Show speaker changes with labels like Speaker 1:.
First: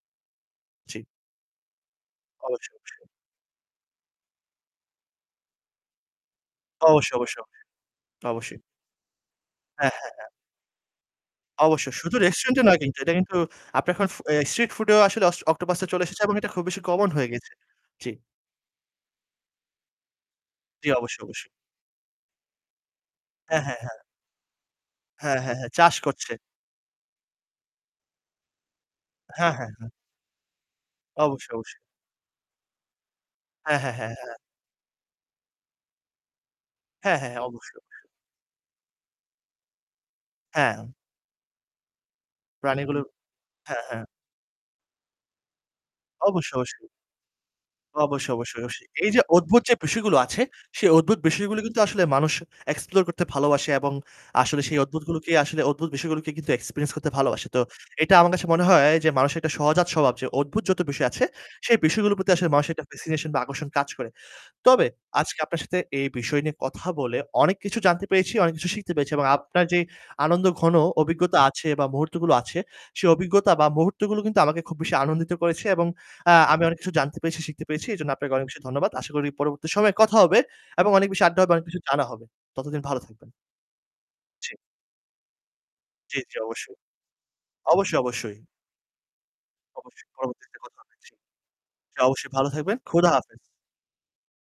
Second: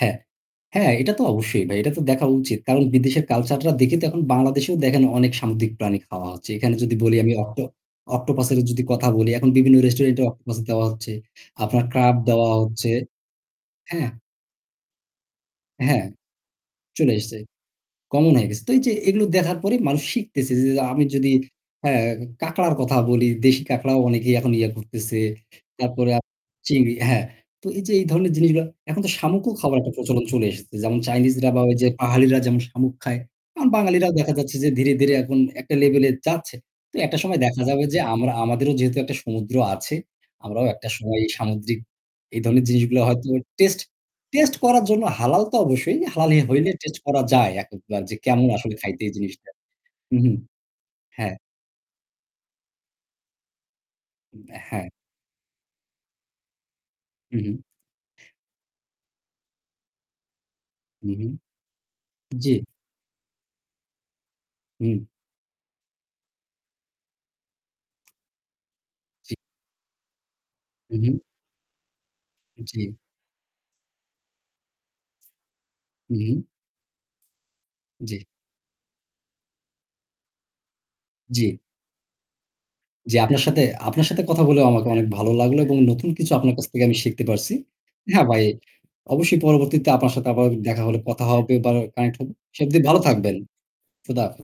Speaker 1: হ্যাঁ, হ্যাঁ,
Speaker 2: জি।
Speaker 1: এটা তো অবশ্যই ভাই। এটা তো দেখা উচিত।
Speaker 2: অবশ্যই,
Speaker 1: কারণ
Speaker 2: অবশ্যই।
Speaker 1: বিদেশের culture টা দেখে তো এখন বাংলাদেশেও দেখেন অনেক সামুদ্রিক প্রাণী খাওয়া হচ্ছে। এখানে যদি
Speaker 2: অবশ্যই,
Speaker 1: বলি আমি
Speaker 2: অবশ্যই,
Speaker 1: অক্টো
Speaker 2: অবশ্যই। অবশ্যই।
Speaker 1: অক্টোপাসেরও যদি কথা বলি, এখন বিভিন্ন
Speaker 2: অ্যা হ্যাঁ,
Speaker 1: restaurant এ
Speaker 2: হ্যাঁ।
Speaker 1: অক্টোপাস দেওয়া হচ্ছে, আপনার
Speaker 2: অবশ্যই
Speaker 1: crab
Speaker 2: শুধু
Speaker 1: দেওয়া
Speaker 2: restaurant-এ নয়
Speaker 1: হচ্ছে
Speaker 2: কিন্তু এটা কিন্তু আপনার
Speaker 1: হ্যাঁ?
Speaker 2: এখন ফ এ street food-এও আসলে অস octopus-টা চলে
Speaker 1: হ্যাঁ,
Speaker 2: এসেছে এবং এটা খুব বেশি common
Speaker 1: চলে
Speaker 2: হয়ে
Speaker 1: এসেছে,
Speaker 2: গেছে। জি।
Speaker 1: common হয়ে গেছে। তো এই যে এগুলো দেখার পরে মানুষ শিখতেছে যে যে
Speaker 2: জি।
Speaker 1: আমি
Speaker 2: অবশ্যই,
Speaker 1: যদি
Speaker 2: অবশ্যই।
Speaker 1: হ্যাঁ, কাঁকড়ার কথা বলি,
Speaker 2: অ্যা
Speaker 1: দেশি
Speaker 2: হ্যাঁ,
Speaker 1: কাঁকড়াও
Speaker 2: হ্যাঁ।
Speaker 1: অনেকেই এখন ইয়ে করতেছে।
Speaker 2: হ্যাঁ, হ্যাঁ, হ্যাঁ, চাষ
Speaker 1: তারপরে আপ
Speaker 2: করছে।
Speaker 1: চিংড়ি। হ্যাঁ, তো এই যে এই ধরনের জিনিসগুলা এখন তো
Speaker 2: হ্যাঁ,
Speaker 1: শামুকও
Speaker 2: হ্যাঁ,
Speaker 1: খাবার
Speaker 2: হ্যাঁ।
Speaker 1: একটা প্রচলন চলে এসেছে। যেমন চাইনিজরা
Speaker 2: অবশ্যই,
Speaker 1: বা
Speaker 2: অবশ্যই।
Speaker 1: ওই যে পাহাড়ীরা যেমন শামুক খায়, এখন
Speaker 2: অ্যা হ্যাঁ, হ্যাঁ,
Speaker 1: বাঙালিরাও দেখা
Speaker 2: হ্যাঁ।
Speaker 1: যাচ্ছে যে ধীরে, ধীরে, এখন একটা level এ যাচ্ছে। তো
Speaker 2: হ্যাঁ,
Speaker 1: একটা
Speaker 2: হ্যাঁ,
Speaker 1: সময়
Speaker 2: হ্যাঁ।
Speaker 1: দেখা
Speaker 2: অবশ্যই,
Speaker 1: যাবে যে
Speaker 2: অবশ্যই।
Speaker 1: আমরা আমাদেরও যেহেতু একটা সমুদ্র আছে, আমরাও একটা
Speaker 2: হ্যাঁ।
Speaker 1: সময় এই সামুদ্রিক এই ধরনের জিনিসগুলা
Speaker 2: প্রাণীগুলোর।
Speaker 1: হয়তো টেস্ট
Speaker 2: হ্যাঁ, হ্যাঁ।
Speaker 1: টেস্ট করার জন্য হালাল তো অবশ্যই। হালালই
Speaker 2: অবশ্যই,
Speaker 1: হইলে
Speaker 2: অবশ্যই।
Speaker 1: টেস্ট করা যায় এক অক বার যে
Speaker 2: অবশ্যই,
Speaker 1: কেমন
Speaker 2: অবশ্যই,
Speaker 1: আসলে
Speaker 2: অবশ্যই।
Speaker 1: খাইতে
Speaker 2: এই
Speaker 1: এই
Speaker 2: যে
Speaker 1: জিনিসটা।
Speaker 2: অদ্ভুত যে বিষয়গুলো
Speaker 1: উহু।
Speaker 2: আছে। সে অদ্ভুত
Speaker 1: হ্যাঁ।
Speaker 2: বিষয়গুলো কিন্তু আসলে মানুষ explore করতে ভালোবাসে এবং
Speaker 1: উম অ্যা
Speaker 2: আসলে সেই
Speaker 1: হ্যাঁ।
Speaker 2: অদ্ভুতগুলোকে আসলে অদ্ভুত বিষয়গুলোকে কিন্তু experience করতে
Speaker 1: উ
Speaker 2: ভালোবাসে।
Speaker 1: হু।
Speaker 2: তো এটা আমার কাছে মনে হয় যে মানুষের একটা সহজাত স্বভাব যে অদ্ভুত যত বিষয়
Speaker 1: উ
Speaker 2: আছে।
Speaker 1: হু।
Speaker 2: সেই বিষয়গুলোর প্রতি আসলে
Speaker 1: জি।
Speaker 2: মানুষের একটা fascination বা আকর্ষণ কাজ করে। তবে
Speaker 1: উ
Speaker 2: আজকে আপনার সাথে এই বিষয় নিয়ে কথা বলে অনেক কিছু জানতে পেরেছি, অনেক কিছু শিখতে পেরেছি এবং
Speaker 1: জি।
Speaker 2: আপনার যেই আনন্দঘন
Speaker 1: উ হু।
Speaker 2: অভিজ্ঞতা আছে বা মুহূর্তগুলো আছে
Speaker 1: জি।
Speaker 2: সে অভিজ্ঞতা বা মুহূর্তগুলো কিন্তু আমাকে খুব বেশি আনন্দিত করেছে এবং
Speaker 1: উ
Speaker 2: আ
Speaker 1: হু।
Speaker 2: আমি অনেক কিছু জানতে পেরেছি, শিখতে পেরেছি। এজন্য
Speaker 1: জি।
Speaker 2: আপনাকে অনেক বেশি ধন্যবাদ। আশা করি পরবর্তীতে সময় কথা হবে এবং অনেক বেশি আড্ডা হবে,
Speaker 1: জি।
Speaker 2: অনেক কিছু জানা হবে। ততদিন ভালো
Speaker 1: জি
Speaker 2: থাকবেন।
Speaker 1: আপনার সাথে আপনার সাথে কথা
Speaker 2: জি।
Speaker 1: বলে আমাকেও অনেক ভালো লাগলো এবং নতুন
Speaker 2: জি,
Speaker 1: কিছু
Speaker 2: জি,
Speaker 1: আপনার কাছ
Speaker 2: অবশ্যই।
Speaker 1: থেকে আমি শিখতে পারছি।
Speaker 2: অবশ্যই,
Speaker 1: হ্যাঁ
Speaker 2: অবশ্যই।
Speaker 1: ভাই, অবশ্যই পরবর্তীতে
Speaker 2: অবশ্যই।
Speaker 1: আপনার সাথে আবারও
Speaker 2: পরবর্তীতে কথা
Speaker 1: দেখা
Speaker 2: হবে,
Speaker 1: হলে
Speaker 2: জি।
Speaker 1: কথা হবে, বা
Speaker 2: জি,
Speaker 1: connect হব।
Speaker 2: অবশ্যই ভালো
Speaker 1: সে
Speaker 2: থাকবেন।
Speaker 1: অব্দি ভালো
Speaker 2: খোদা
Speaker 1: থাকবেন।
Speaker 2: হাফেজ।
Speaker 1: খোদা হাফেজ।